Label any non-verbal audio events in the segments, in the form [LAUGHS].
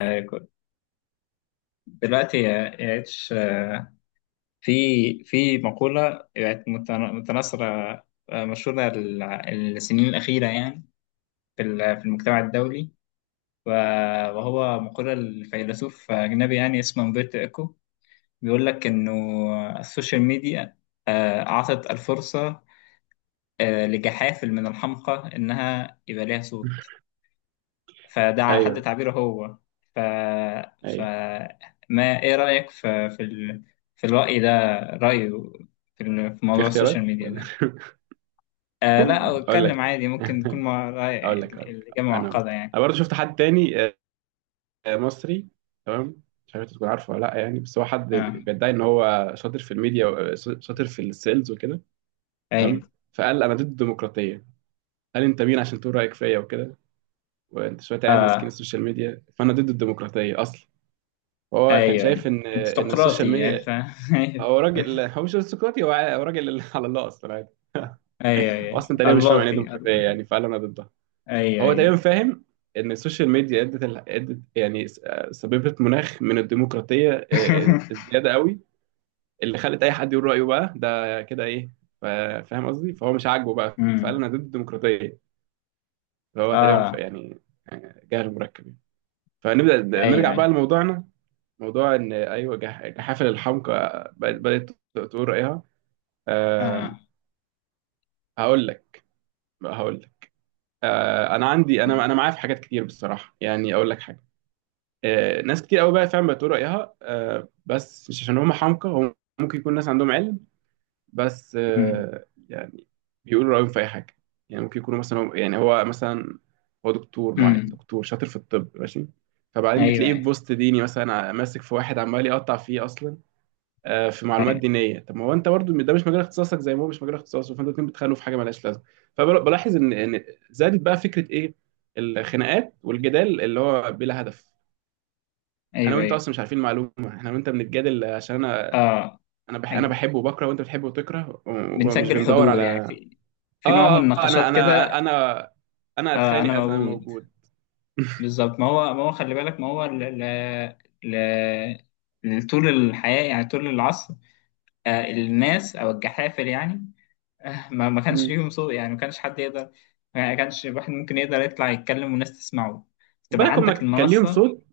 آه، كنت- دلوقتي يا اتش في في مقولة يعني متناثرة، مشهورة السنين الأخيرة يعني في المجتمع الدولي، و- وهو مقولة الفيلسوف أجنبي يعني اسمه أمبرتو إيكو. بيقول لك إنه السوشيال ميديا أعطت الفرصة لجحافل من الحمقى إنها يبقى ليها صوت. فده على حد ايوه، تعبيره هو. ف ف ايوه، ما ايه رأيك في الرأي ده، رأيه في في موضوع السوشيال اختيارات ميديا ولا؟ ده. لا، [LAUGHS] اقول اتكلم لك. عادي، ممكن تكون مع [LAUGHS] رأي، اقول لك اقول لك الإجابة اقول لك، معقدة يعني. انا برضه شفت حد تاني. مصري. تمام. مش عارف انت تكون عارفه ولا لا، يعني بس هو حد اه. بيدعي ان هو شاطر في الميديا شاطر في السيلز وكده. ايوه. تمام. فقال انا ضد الديمقراطيه، قال انت مين عشان تقول رايك فيا وكده، وانت شويه عيال ماسكين اه. السوشيال ميديا، فانا ضد الديمقراطيه اصلا. هو كان ايوه. شايف ان انت ان السوشيال سقراطي يعني ميديا. [LAUGHS] ايوه، هو راجل، هو مش ارستقراطي، هو راجل [LAUGHS] على الله اصلا. ايوه. هو ايوه، اصلا تقريبا مش فاهم يعني ايه اللوطي ديمقراطيه، يعني فعلا انا ضدها. ايوه، هو تقريبا ايوه. فاهم ان السوشيال ميديا ادت ال... ادت يعني س- آه، سببت مناخ من الديمقراطيه، [LAUGHS] الزياده قوي، اللي خلت اي حد يقول رايه، بقى ده كده ايه. ف- فاهم قصدي، فهو مش عاجبه بقى، فقال أمم. انا ضد الديمقراطيه. فهو تقريبا اه. يعني جهل مركب يعني. فنبدا ايوه، نرجع بقى ايوه. لموضوعنا، موضوع ان ايوه جحافل الحمقى بدات تقول رايها. أه... اه. هقول لك هقول لك. انا عندي، انا معايا في حاجات كتير بصراحه، يعني اقول لك حاجه. ناس كتير قوي بقى فعلا بتقول رايها، بس مش عشان هم حمقى، هم ممكن يكون ناس عندهم علم، بس أمم. يعني بيقولوا رايهم في اي حاجه. يعني ممكن يكونوا مثلا يعني هو مثلا هو دكتور، معايا أمم. دكتور شاطر في الطب، ماشي. فبعدين ايوه، بتلاقيه في ايوه. بوست ديني مثلا، ماسك في واحد عمال يقطع فيه اصلا في معلومات ايوه، دينيه. طب ما هو انت برضو ده مش مجال اختصاصك، زي ما هو مش مجال اختصاصه، فانتوا الاتنين بتخانقوا في حاجه مالهاش لازمه. فبلاحظ ان زادت بقى فكره ايه، الخناقات والجدال اللي هو بلا هدف. انا ايوه، وانت ايوه. اصلا مش عارفين المعلومه، احنا وانت بنتجادل عشان انا اه. انا نج- بحبه وبكره، وانت بتحبه وتكره، و- ومش بنسجل بندور حضور يعني على. في اه. في نوع من آه، آه، انا النقاشات انا كده. انا انا انا اتخانق اذا انا موجود. موجود. بالظبط، ما هو خلي بالك، ما هو طول الحياة يعني طول العصر، الناس او الجحافل يعني، ما كانش مم. ليهم صوت يعني، ما كانش حد يقدر، ما كانش واحد ممكن يقدر يطلع يتكلم والناس تسمعه، خد تبقى بالك، عندك هما كان ليهم المنصة. صوت،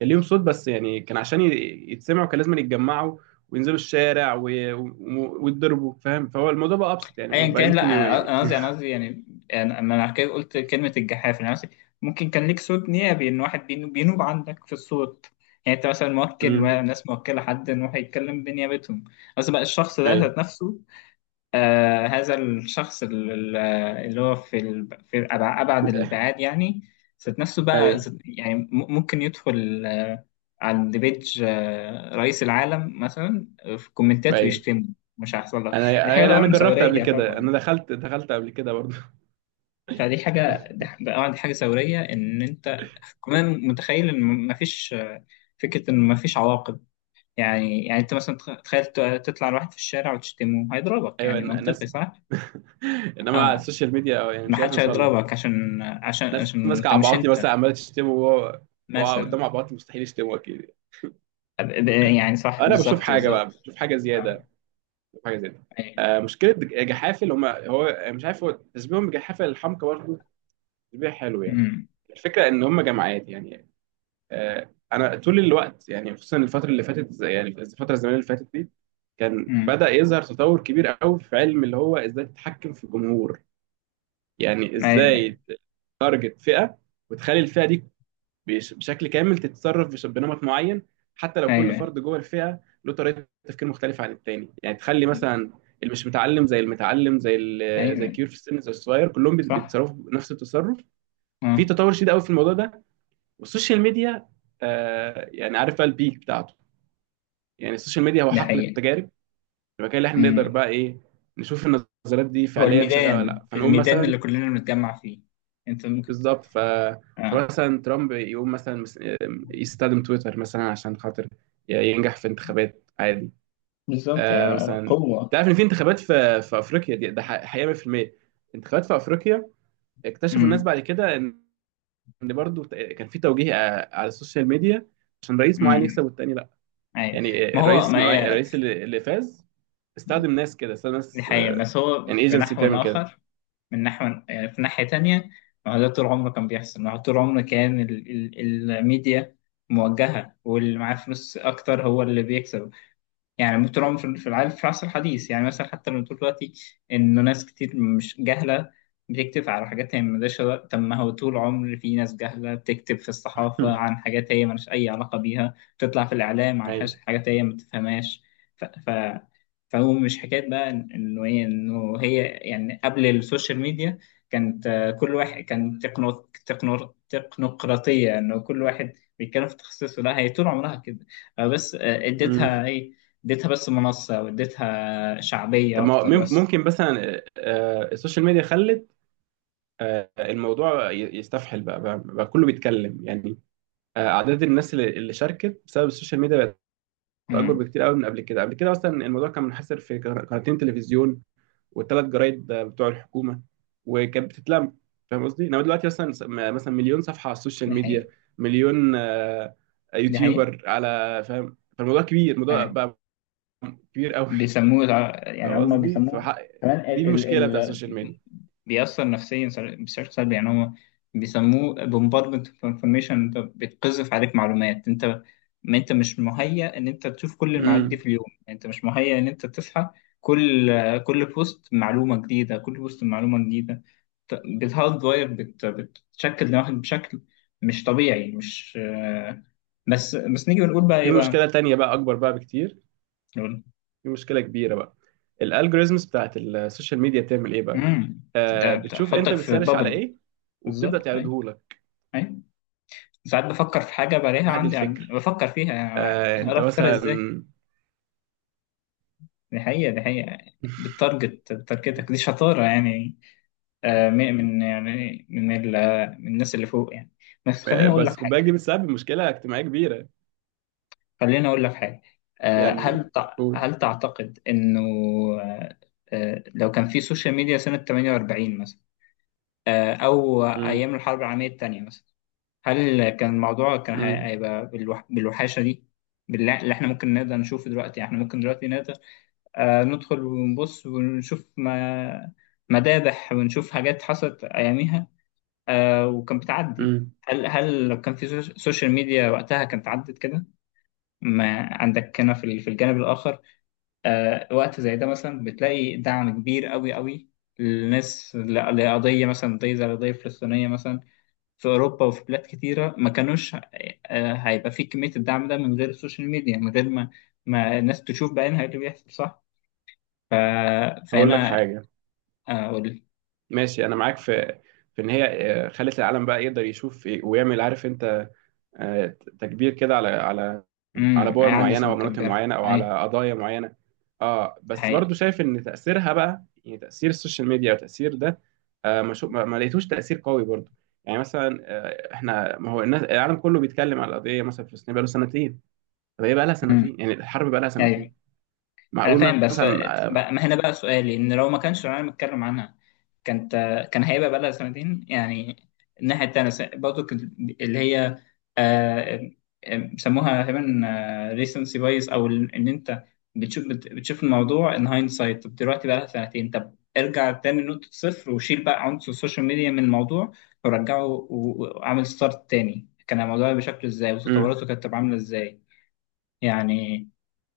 كان ليهم صوت بس، يعني كان عشان يتسمعوا كان لازم يتجمعوا وينزلوا الشارع ويتضربوا، فاهم؟ فهو الموضوع بقى ابسط ايا يعني، بقى كان، لا، ممكن انا قصدي، يعني، انا على كده قلت كلمه الجحافل، انا قصدي ممكن كان ليك صوت نيابي، ان واحد بينوب عندك في الصوت، يعني انت مثلا موكل مم. ناس، موكله حد ان هو هيتكلم بنيابتهم. قصدي بقى الشخص ده ذات ايوه، نفسه، هذا الشخص اللي هو في ال- في أبع- ابعد الابعاد يعني، ذات نفسه بقى، ايوه، يعني ممكن يدخل، عند بيج، رئيس العالم مثلا، في الكومنتات ايوه، ويشتمه، مش هيحصل لك. انا دي حاجه يعني طبعا انا جربت قبل ثوريه، كده، انا طبعا. دخلت قبل كده برضه. فدي حاجة، [LAUGHS] ده ده اه دي حاجة ثورية إن أنت كمان متخيل إن مفيش، فكرة إن مفيش عواقب. يعني أنت مثلا تخيل تطلع لواحد في الشارع وتشتمه، هيضربك، ايوه، يعني منطقي ناس. صح؟ [LAUGHS] انما على آه السوشيال ميديا، أو يعني مش عارف محدش يوصل لها. هيضربك، عشان ناس ماسكه أنت مش عبعاطي أنت مثلا، عماله تشتمه، وهو مثلا. قدام عبعاطي مستحيل يشتمه اكيد. أب- أب- يعني صح، انا بشوف بالظبط، حاجه بقى، بالظبط. بشوف حاجه آه، زياده، حاجه زي ده. أيوه. مشكله جحافل، هم هو مش عارف، هو تشبيههم بجحافل الحمقى برضه تشبيه حلو يعني. أمم، الفكره ان هم جماعات يعني. انا طول الوقت يعني، خصوصا الفتره اللي فاتت يعني الفتره الزمنيه اللي فاتت دي، كان أمم، بدا يظهر تطور كبير قوي في علم اللي هو ازاي تتحكم في الجمهور، يعني أيوه، ازاي تارجت فئه وتخلي الفئه دي بشكل كامل تتصرف بنمط معين، حتى لو كل أيوه، فرد جوه الفئه له طريقه تفكير مختلفه عن التاني، يعني تخلي مثلا اللي مش متعلم زي المتعلم، زي أيوه، الكبير في السن زي الصغير، كلهم صح. بيتصرفوا بنفس التصرف. في آه. تطور شديد قوي في الموضوع ده، والسوشيال ميديا يعني عارف بقى البيك بتاعته. يعني السوشيال ميديا هو ده حقل حقيقة. التجارب، المكان اللي احنا نقدر أمم. بقى ايه نشوف النظريات دي هو فعليا شغاله ولا الميدان، لا، فنقول الميدان اللي مثلا كلنا بنتجمع فيه، أنت ممكن. بالظبط اه. فمثلا ترامب يقوم مثلا يستخدم تويتر مثلا عشان خاطر ينجح في انتخابات عادي. بالظبط يعني مثلا، قوة. تعرف ان في انتخابات في افريقيا دي، ده حقيقه 100%. انتخابات في افريقيا اكتشفوا الناس امم. بعد كده ان برضو كان في توجيه على السوشيال ميديا عشان رئيس معين يكسب امم. والتاني لا. اي. يعني الرئيس ما هي الرئيس اللي فاز استخدم ناس كده، استخدم دي ناس، حقيقة، بس هو يعني في ايجنسي نحو بتعمل كده. آخر، من نحو يعني، في ناحية تانية. ما هو ده طول عمره كان بيحصل، ما هو طول عمره كان الميديا موجهة، واللي معاه فلوس أكتر هو اللي بيكسب. يعني مترام في العالم في العصر الحديث، يعني مثلا حتى لما تقول دلوقتي إنه ناس كتير مش جهلة بتكتب على حاجات هي طب ما هو طول عمر في ناس جهلة بتكتب في الصحافة [LAUGHS] عن حاجات هي ملهاش أي علاقة بيها، بتطلع في الإعلام عن حاجات، هي ما تفهمهاش. ف... ف... فهو مش حكاية بقى إنه هي يعني قبل السوشيال ميديا كانت، كل واحد كان تكنوقراطية، إنه كل واحد بيتكلم في تخصصه. لا هي طول عمرها كده، بس ايوه. اديتها إيه، اديتها بس منصة واديتها شعبية طب ما هو أكتر بس. ممكن مثلا السوشيال ميديا خلت الموضوع يستفحل بقى، بقى كله بيتكلم يعني. أعداد الناس اللي شاركت بسبب السوشيال ميديا بقت أكبر امم. بكتير قوي من قبل كده. قبل كده أصلا الموضوع كان منحصر في قناتين تلفزيون والثلاث جرايد بتوع الحكومة، وكانت بتتلم. فاهم قصدي؟ إنما دلوقتي مثلا، مثلا مليون صفحة على السوشيال دي حقيقة. ميديا، مليون دي حقيقة. يوتيوبر على، فاهم؟ فالموضوع كبير، الموضوع آه. بقى كبير قوي. بيسموه يعني فاهم هم قصدي؟ بيسموه كمان، دي ال المشكلة ال بتاع ال السوشيال ميديا. بيأثر نفسيا بشكل سلبي. يعني هم بيسموه bombardment of information، انت بتقذف عليك معلومات، انت ما انت مش مهيأ ان انت تشوف كل المعلومات دي امم. في اليوم، يعني انت مش مهيأ ان انت تصحى، كل كل بوست معلومة جديدة، كل بوست معلومة جديدة، بتهارد واير، بتشكل دماغك بشكل مش طبيعي، مش آه، بس نيجي بنقول بقى في ايه بقى. مشكله تانية بقى اكبر بقى بكتير، في مشكله كبيره بقى. الالجوريزمز بتاعت السوشيال ميديا بتعمل ايه بقى؟ امم. ده بتشوف انت بتحطك في بتسرش على بابل. ايه وبتبدا بالظبط. اي. تعرضه لك. اي. ساعات بفكر في حاجه بلاقيها واحد عندي، يعني الفكر، بفكر فيها، يعني انت اعرف افكر ازاي. مثلا. دي حقيقه، دي حقيقه. بالتارجت، بتارجتك، دي شطاره يعني، يعني من الناس اللي فوق يعني. بس خليني [LAUGHS] اقول بس لك خد حاجه، بالك، دي بتسبب مشكله اجتماعيه كبيره خليني اقول لك حاجه. يعني. قول. هل تعتقد انه، آه، لو كان في سوشيال ميديا سنه 48 مثلا، او امم ايام الحرب العالميه الثانيه مثلا، هل كان الموضوع كان امم هيبقى بالوحاشة دي؟ بالله، اللي احنا ممكن نقدر نشوفه دلوقتي، احنا ممكن دلوقتي نقدر ندخل ونبص ونشوف ما... مذابح ونشوف حاجات حصلت أياميها، وكان بتعدي. امم هل لو كان في سوشيال ميديا وقتها كانت عدت كده؟ ما عندك هنا في الجانب الآخر، وقت زي ده مثلا بتلاقي دعم كبير قوي قوي للناس، لقضية مثلا، قضية زي القضية الفلسطينية مثلا، في أوروبا وفي بلاد كتيرة ما كانوش، هيبقى في كمية الدعم ده من غير السوشيال ميديا، من غير ما ما الناس تشوف بعينها إيه اللي بيحصل، صح؟ ف... هقول لك فهنا حاجه. أقول. ماشي، انا معاك في ان هي خلت العالم بقى يقدر يشوف إيه ويعمل، عارف انت، آه، تكبير كده على على امم. بور هيعدي معينه سنة ومناطق مكبرة، معينه، او أيوة. على قضايا معينه. اه، دي بس حقيقة. برضو شايف ان تاثيرها بقى، يعني تاثير السوشيال ميديا وتاثير ده ما, شو ما ما لقيتوش تاثير قوي برضو. يعني مثلا احنا، ما هو الناس، العالم كله بيتكلم على القضيه مثلا في فلسطين بقى له سنتين. طب هي بقى لها امم. سنتين، يعني الحرب بقى لها أيوة. سنتين، انا معقول فاهم، بس مثلا؟ بقى، ما هنا بقى سؤالي، ان لو ما كانش العالم اتكلم عنها كانت، هيبقى بقى لها سنتين يعني؟ الناحيه التانيه برضو كانت، اللي هي آه، بيسموها تقريبا ريسنسي بايس، او ان انت بتشوف، بتشوف الموضوع ان هايند سايت. طب دلوقتي بقى لها سنتين، طب ارجع تاني لنقطه صفر وشيل بقى عنصر السوشيال ميديا من الموضوع، ورجعه وعمل ستارت تاني، كان الموضوع بشكل ازاي آه وتطوراته كانت تبقى عامله ازاي، يعني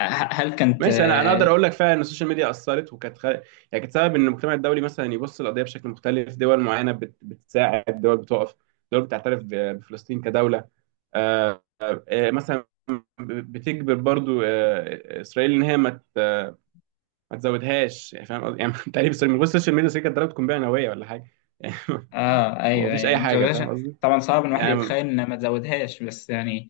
هل كانت. ماشي، انا اقدر اقول لك فعلا ان السوشيال ميديا اثرت، وكانت يعني كانت سبب ان المجتمع الدولي مثلا يبص للقضيه بشكل مختلف، دول معينه بتساعد، دول بتقف، دول بتعترف بفلسطين كدوله. آه، مثلا بتجبر برضو اسرائيل ان هي ما تزودهاش يعني، فاهم قصدي؟ يعني [LAUGHS] تقريبا اسرائيل من غير السوشيال ميديا، اسرائيل كانت ضربت قنبله نوويه ولا حاجه [LAUGHS] يعني. اه. هو ايوه، مفيش ايوه. اي ما حاجه، مزودهاش، فاهم قصدي؟ طبعا صعب ان الواحد يعني يتخيل ان ما تزودهاش، بس يعني،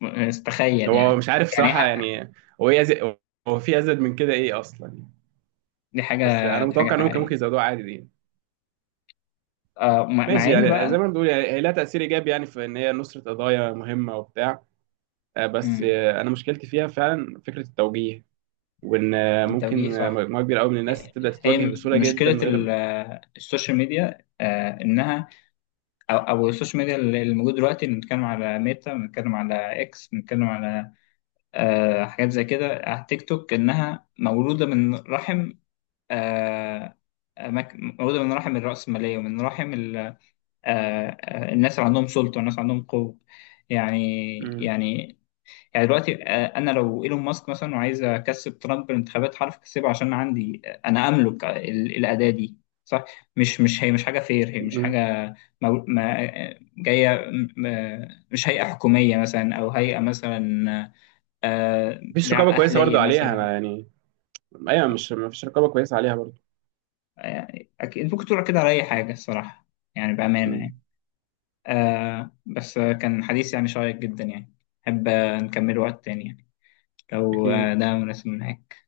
تخيل هو يعني، مش عارف يعني صراحه يعني، هو ايه هو في ازيد من كده ايه اصلا يعني. دي حاجه، بس انا دي حاجه متوقع ان هم كان ممكن حقيقيه. يزودوها عادي دي. مع ماشي، ان يعني بقى، زي ما بنقول يعني، هي لها تأثير إيجابي يعني في إن هي نصرة قضايا مهمة وبتاع. بس مم، أنا مشكلتي فيها فعلا فكرة التوجيه، وإن التوجيه ممكن صح. مجموعة كبيرة أوي من الناس تبدأ هي تتوجه بسهولة مشكله جدا من غير. السوشيال ميديا، انها، او السوشيال ميديا اللي موجود دلوقتي، اللي بنتكلم على ميتا، بنتكلم على اكس، بنتكلم على حاجات زي كده، على تيك توك، انها مولوده من رحم، آه مولوده من رحم الرأسمالية، ومن رحم الناس اللي عندهم سلطة والناس اللي عندهم قوة، يعني مم. يعني يعني دلوقتي، انا لو ايلون ماسك مثلا وعايز اكسب ترامب بالانتخابات هعرف اكسبه، عشان عندي، انا املك الاداة دي. صح. مش هي مش حاجة فير، هي مش مم. حاجة ما جاية مش هيئة حكومية مثلا او هيئة مثلا مفيش رقابة كويسة اهلية برضو عليها، مثلا. أنا يعني. أيوة، مش مفيش رقابة كويسة عليها برضو. آه، اكيد ممكن تقول كده على اي حاجة الصراحة، يعني بأمانة مم. يعني. بس كان حديث يعني شيق جدا يعني، أحب نكمله وقت تاني يعني لو أكيد. ده مناسب معاك.